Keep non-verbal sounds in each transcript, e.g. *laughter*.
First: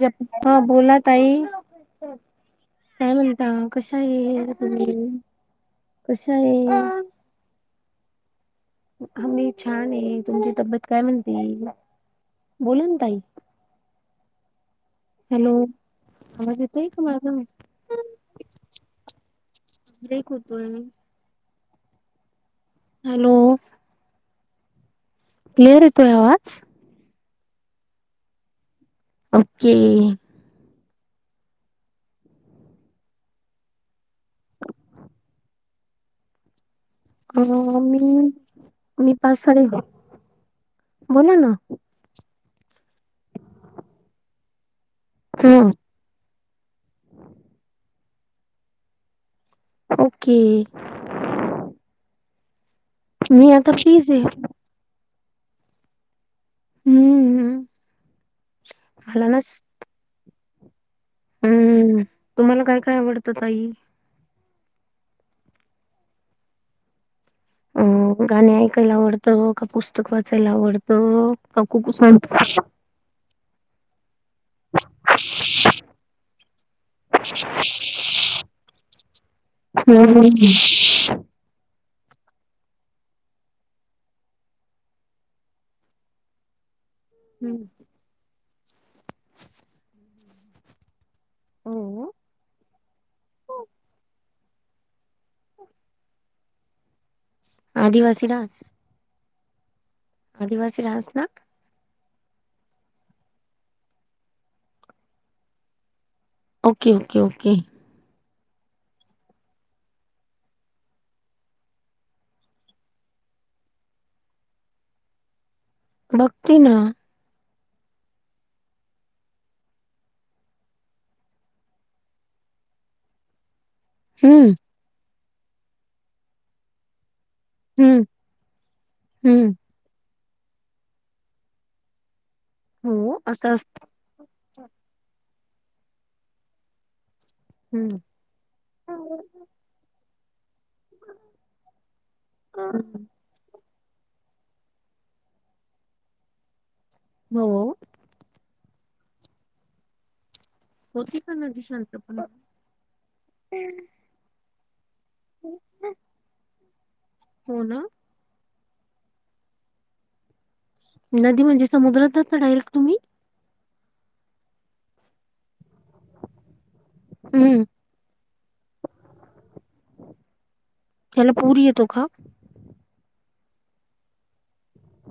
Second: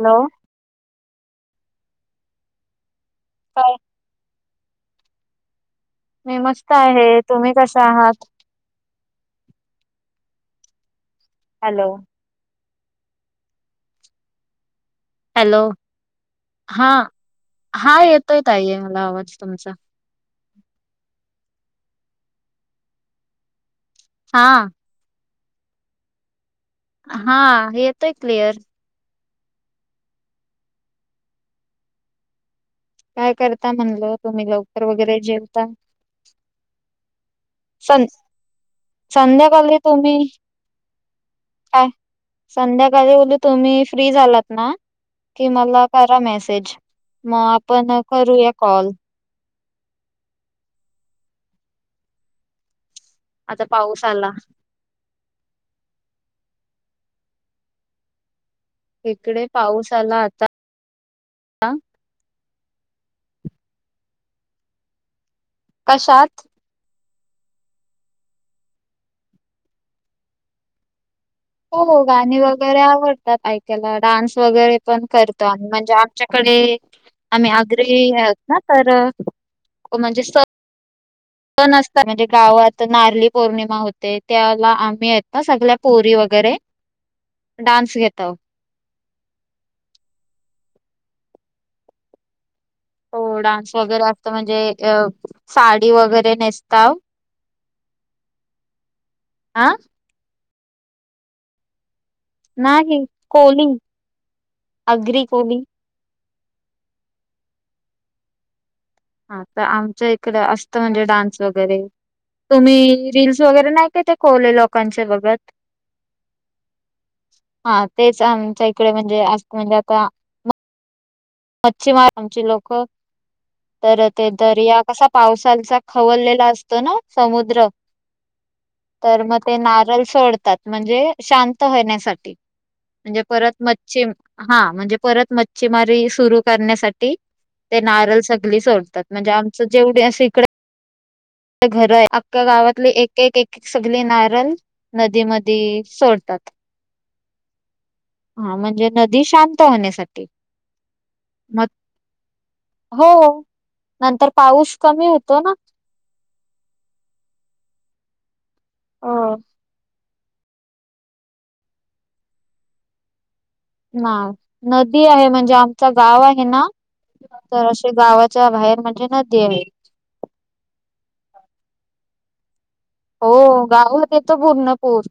Hello हा बोला ताई, काय म्हणता काय कशी आहे तुम्ही? मी मस्त आहे, तुम्ही कश्या आहात? आम्ही छान आहे, तुमची तब्येत काय म्हणती? हॅलो बोला ना ताई, हॅलो आवाज येतोय हा, का माझा हा येतोय ताई मला आवाज तुमचा. ब्रेक होतोय. हॅलो हा क्लिअर येतोय आवाज? हा येतोय क्लिअर. ओके काय करता म्हणलं, तुम्ही लवकर वगैरे जेवता अ मी, सं मी पाच -सहा *inaudible* संध्याकाळी हो तुम्ही बोला ना काय संध्याकाळी बोललो तुम्ही फ्री झालात ना, ह की मला करा मॅसेज, म आपण करूया कॉल. ओके. मी आता फ्री पाऊस च ये. आला हम्म ह इकडे पाऊस आला आता. हम्म, तुम्हाला काय काय आवडतं ताई? कशात? अ गाणी ऐकायला आवडतं का, पुस्तक वाचायला आवडत? हो हो गाणी वगैरे आवडतात ऐकायला, डान्स वगैरे पण करतो आम्ही म्हणजे आमच्याकडे आम्ही आगरी आहोत ना तर अ हम्म *inaudible* त नसतात म्हणजे गावात नारली पौर्णिमा होते त्याला आम्ही आहेत ना सगल्या पोरी वगैरे डान्स घेताव. हो हो डान्स वगैरे असत म्हणजे, अ साडी वगैरे नेसताव आदिवासी डान्स आं आदिवासी डान्स ना? नाही कोली, आगरी-कोली ओके ओके ओके हा तर आमच्या इकड असतं म्हणजे डान्स वगैरे. तुम्ही रीलस वगैरे नाही काय त्या कोली लोकांच्या बघत? बघती ना हा तेच, आमच्या इकडे म्हणजे अस म्हणजे आता मच्छीमार आमची लोकं तर ते हम्म दर्या कसा पावसाचा खवललेला अस तोना समुद्र हम्म तर मग हम्म ते नारल सोडतात. म्हणजे शांत होण्यासाठी, हो म्हणजे असं परत असत मच्छीम हा म्हणजे परत मच्छीमारी सुरू करण्यासाठी ते हम्म नारल सगळी सोडतात. म्हणजे आमचं जेवढे असं इडे घर आहे अख्या गावातली एक एक सगळी नारल नदीमधी सोडतात. म हो हा म्हणजे नदी शांत होण्यासा होती का नदी शांत पण? हो नंतर पाऊस कमी होतो ना. *unintelligible* हो न हो नदी म्हणजे समुद्रात जाता डायरेक्ट तुम्ही? नाय नदी आहे म्हणजे आमचा गाव आहे ना हम्म तर अश गावाच्या बाहेर म्हणजे नदी आहे. त्याला पूर येतो का? हो, गावात येतो पूर्ण पूर.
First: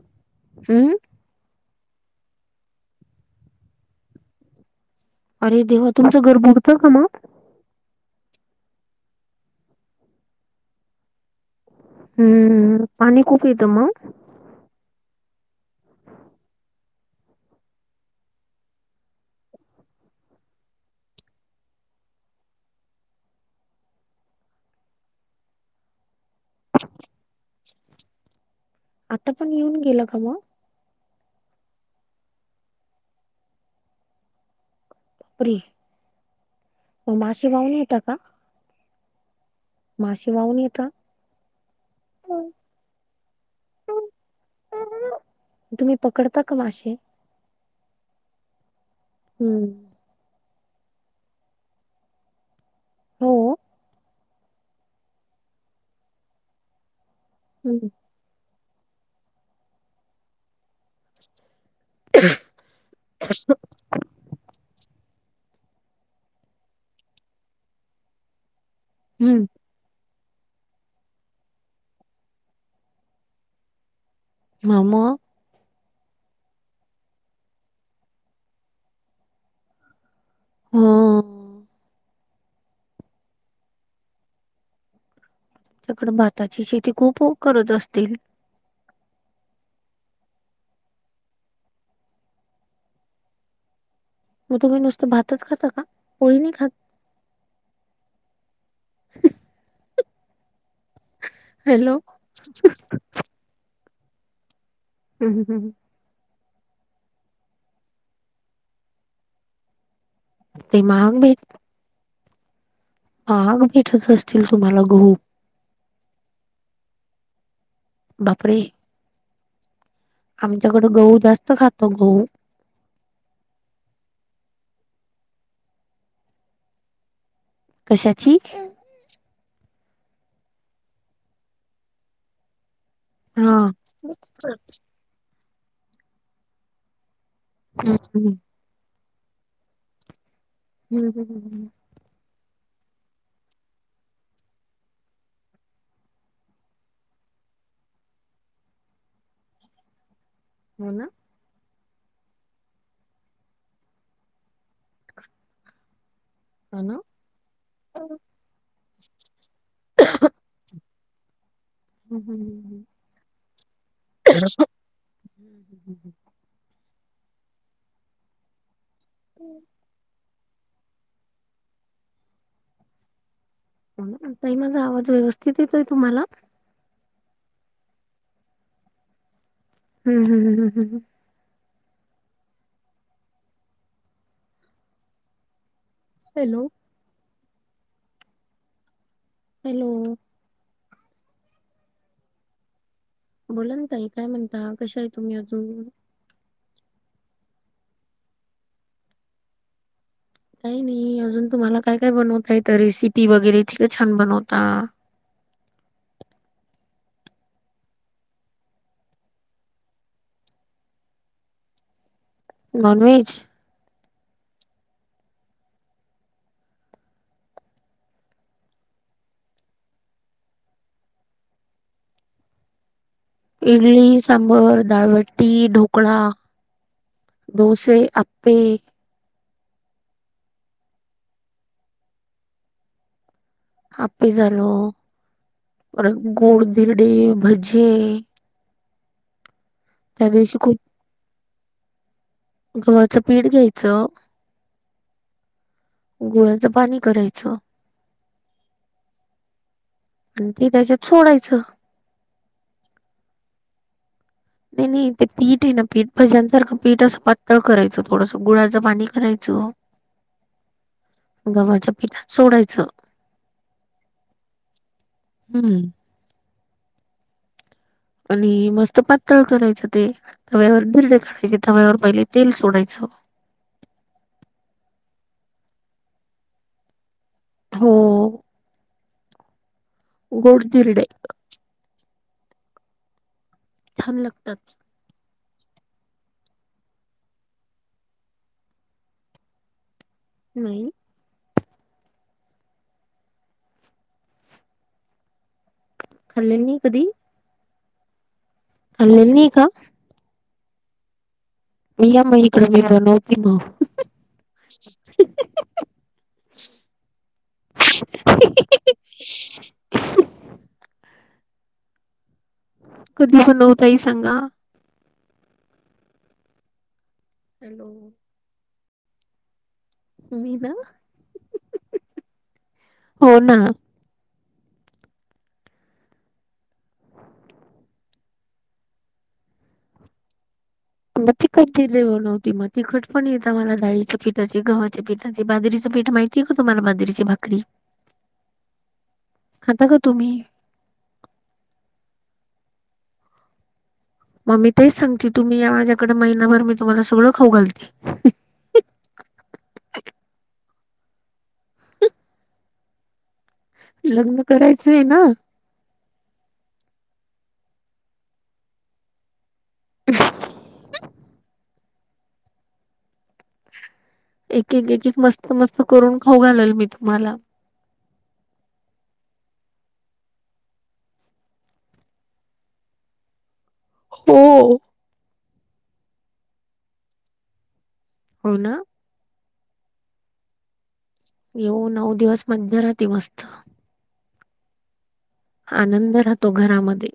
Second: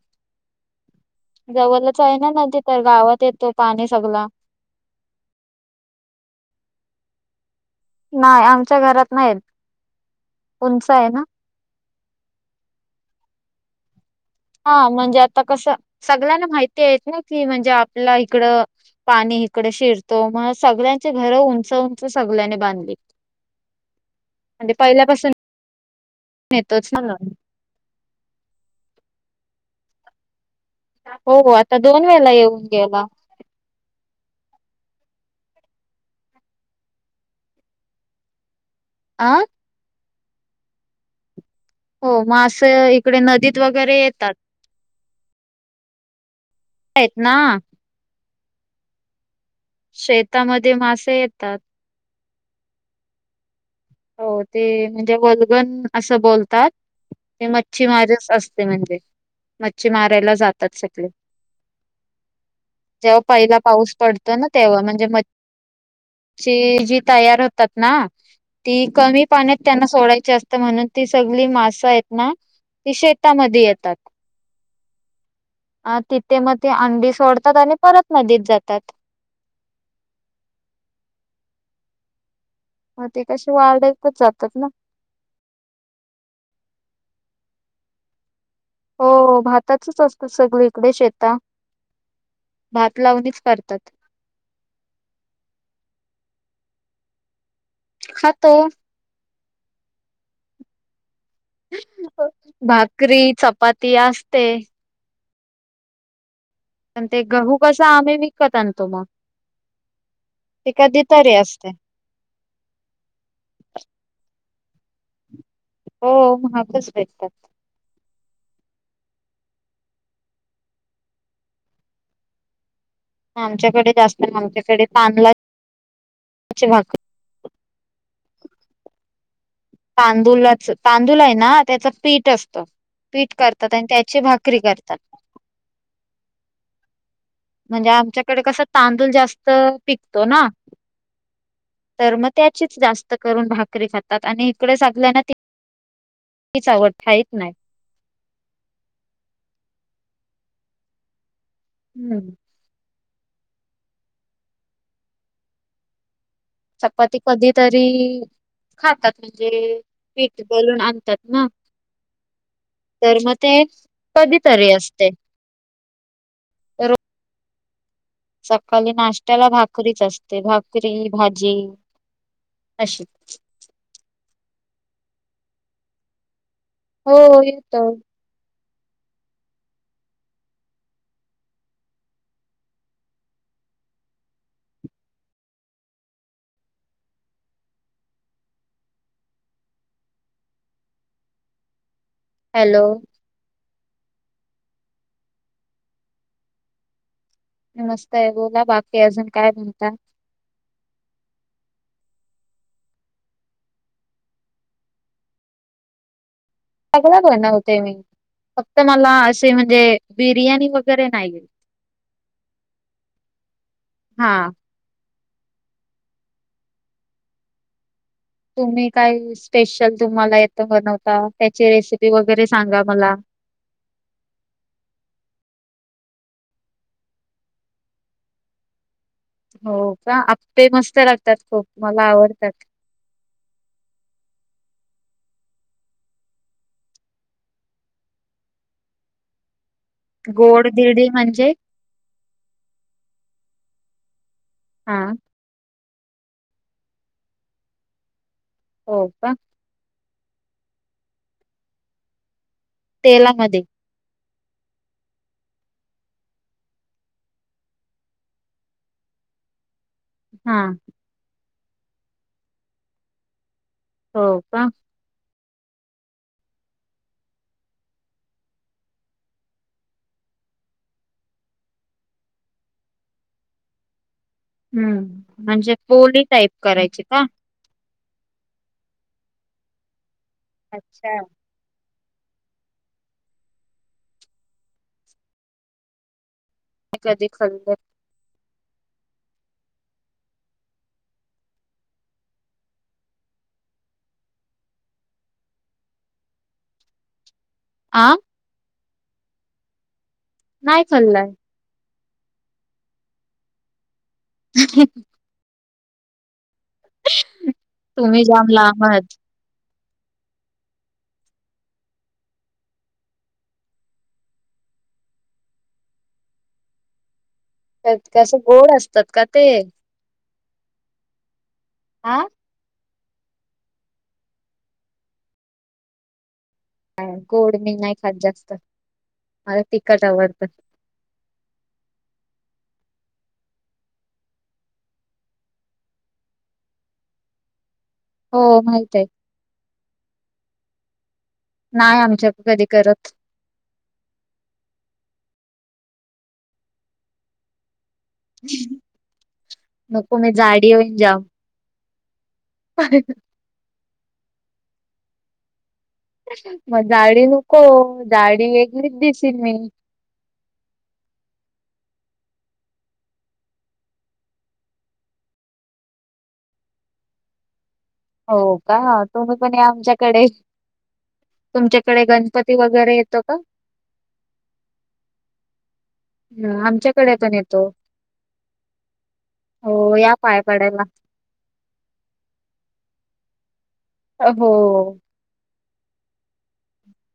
हम्म जवळच आहे ना नदी, तर गावात येतो पाणी सगळा. अरे देवा! तुमचं घर बुडतं का मग? नाही आमच्या घरात नाही येत, उंच आहे ना. हम्म, पाणी खूप येतं मग? हा, म्हणजे आता कसं, सगळ्यांना माहिती आहेत ना की म्हणजे आपला इकडं पाणी इकडे शिरतो, मग सगळ्यांची घर उंच उंच सगळ्यांनी बांधली. आणि ते पहिल्यापासून नेतोच न ल आता पण येऊन गेलं का मग? हो हो, आता दोन वेळेला येऊन गेला. परे! म मासे वाहून येता का? आ माशे वाहून येता? हो, मास इकडे नदीत वगैरे येतात. तुम्ही पकडता का माशे? हेत ना हम्म शेतामध्ये मासे येतात. हो हो ते म्हणजे वल्गन असं बोलतात ते हम्म मच्छीमारिच अस ते म्हणजे मच्छी मारायला जात तात सगले, जेव्हा पहिला पाऊस पडतो ना तेव्हा म्हणजे म च्छी जी तयार होतात ना, ती कमी हम्म पाण्यात त्यांना सोडायची असते म्हणून ती सगळी मासं आहेत ना ती शेतामध्ये येतात. मम अ तिथे मग ते अंडी सोडतात आणि परत नदीत जातात. ह्म्म्म मग ते कशी वाढाईतच जातात ना. तिकड भाताची शेती खूप.. प करत असतील. हो.. भातचच असतं सगळ इकडे शेता भात लावणीच करतात. मग तुम्ही नुसतं भातच खाता का? पोळी नाही खात? खातो. हॅलो भाकरी, चपाती असते. हम्. हम.. हम् पण ते गहू कस आम्ही विकत आण तो मग.. ते कधी तरी अस हा.. भेटत असतील तुम्हाला गहू हो.. महागच भेटतात. बापरे! आमच्याकडं गहू जास्त खातो गहू आमच्याकडे जास्त.. आमच्याकडे पानला ची भाक कशाची? तांदूलच, तांदूल आहे ना त्याचं पीठ असतं. पीठ हा करतात आणि त्याची भाकरी करतात. म्हणजे हम्म आमच्याकड कसं तांदूळ जास्त.. पिकतो ना. हम्.. हम्म.. ह.. तर मग त्याचीच जास्त करून भाकरी खातात आणि इकडे सागवानातील *inaudible* तीच आवडते थाळीत नाही. हो.. ना हम्म हो ना चपाती कधी तरी हम्म खातात म्हणजे... पीठ दळून आणतात ना. हम्.. हम्.. ह... तर मग ते.. कधी तरी असतय. हम्.... ह रो सकाळी नाश्त्याला भाकरीच असते, भाकरी -भाजी अशी तई माझा आवाज व्यवस्थित येतोय तुम्हाला? हो.. येतो. हम्... हम्म... हम्.... हॅलो! हॅलो! हॅलो! बोलाना तई, काय म्हणता कशा आहे तुम्ही अजून? मी मस्तय.. बोला बाकी अजून काय बोलताा. काही नाही अजून तुम्हाला काय -काय बनवतायेत रेसिपी वगैरे इतक छान बनवता. सगळ बनवते मी, फक्त मला असे म्हणजे बिर्याणी वगैरे नाहीत. नॉन वेज हा तुम्ही काय स्पेशल तुम्हाला येतं बनवता त्याची रेसिपी वगैरे सांगा मला इडली सांबर दाळबट्टी ढोकळा दोसे आप्पे हो का, आपे मस्त लागतात खूप मला आवडतात. आप्पे झालं, परत गोड धिरडे भजे त्या दिवशी गोड खूप धिरडे म्हणजे गव्हाचं पीठ घ्यायचं हा गुळा्याचं पाणी करायचं होका. आणि ते त्याच्यात सोडायचं. तेलामध्ये नाही नाही ते पीठ आहे ना पीठ भज्यांसारखं पीठ असं पातळ करायचं,, थोडसं गुळाचं पाणी कराय च. हा. गव्हाच्या पीठात सोडायचं. हो का. हम्म. आणि मस्त पातळ करायचं ते. तव्यावर बिर्डे काढायचे, तव्यावर पहिले तेल सोडायचं हम्म,, म्हणजे पोळी टाईप करायची का? हो. गोड धिरडे. अच्छा. छांन लागतात. मी कधी खाल्ले नाही. खाल्ले नाही कधी? आं खाल्लेला नाही का? नाही खाल्लाय. या मग इकडं मी बनवती मग ह ह *unintelligible* तुम्ही जाम लांब आहात. कधी बनवु ताई सांगा? हॅलो कस कसं गोड असतात का ते? तुम्ही ना *unintelligible* आा हो ना. का गोड मी नाही खात जास्त,, मला तिखट आवडतं. मग तिखट धिरडे बनवते, मग तिखट पण येता मला, डाळीच्या पीठाचे गव्हावा पीठाचे बाजरीचे पीठ माहित ती का तुम्हाला बाजरीची भाकरी? हो माहित आय. खाता का तुम्ही? नाय आमच्यात कधी करत. मग मी तेच सांगते. तुम्ही या माझ्याकडं महिनाभर. मी तुम्हाला सगळं खाऊ घालते. नको मी जाडी होईन जाम. *unintelligible* लग्न करायचंय ना? मग जाडी नको, जाडी वेगळीच दिशील मी. *unintelligible* एक, एक, एक. मस्त - मस्त करून खाऊ घालेल, मी तुम्हाला. हो, का? तुम्ही पण या आमच्याकडे. तुमच्याकडे, गणपती वगैरे येतो का? हो. ह. आमच्याकडे पण येतो. हो, ना. हो. या पाया पडायला. येऊ. नऊ दिवस, मज्जा राहती मस्त. अ, हो. आनंद राहतो, घरामध्ये.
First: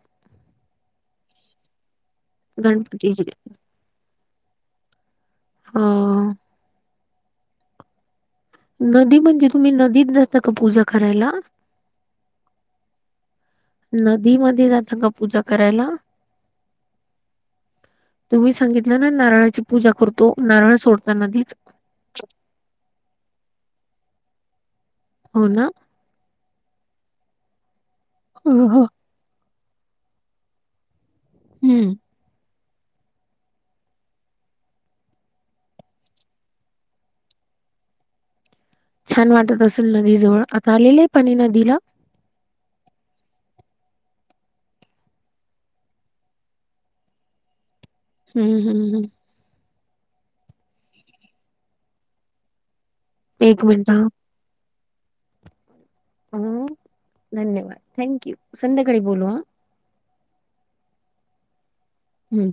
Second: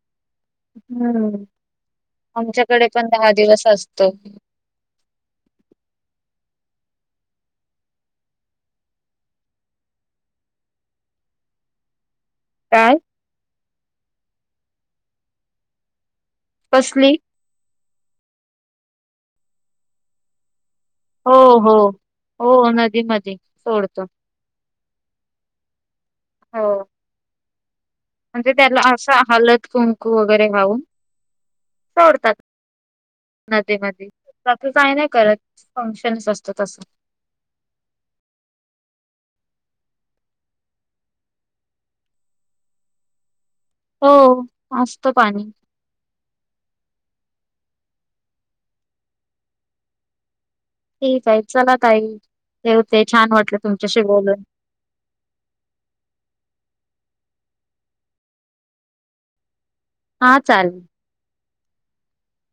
हम्म. आमच्याकडे पण गणपतीचे दहा दिवस असतो. हो. नदी म्हणजे, तुम्ही नदीत जता का, पूजा करायला? काय? नदीमध्ये जातं का, पूजा करायला? कसली? तुम्ही सांगितलं ना, नारळाची पूजा करतो. नारळ सोडतो हो. हो. नदीमध्ये सोडतो. हो, ना. हो. म्हणजे हो त्याला हो. असा, हलत - कुंकू वगैरे लावून हम्म. सोडतात. नदीमध्ये, बाकी काही नाही करत फंक्शनस असत तसं. छान वाटत असेल नदी जवळ, आता आलेलेय पाणी नदीला? हो. अस्त पाणी. हम्म, हम्म, हम्. ठीकय, चला ताई ठेवते. छान वाटलं एक मिनिट तुमच्याशी बोलून. ह. धन्यवाद. थँक्यू. संध्याकाळी बोलू, हा. हा, चालेल. हम्म.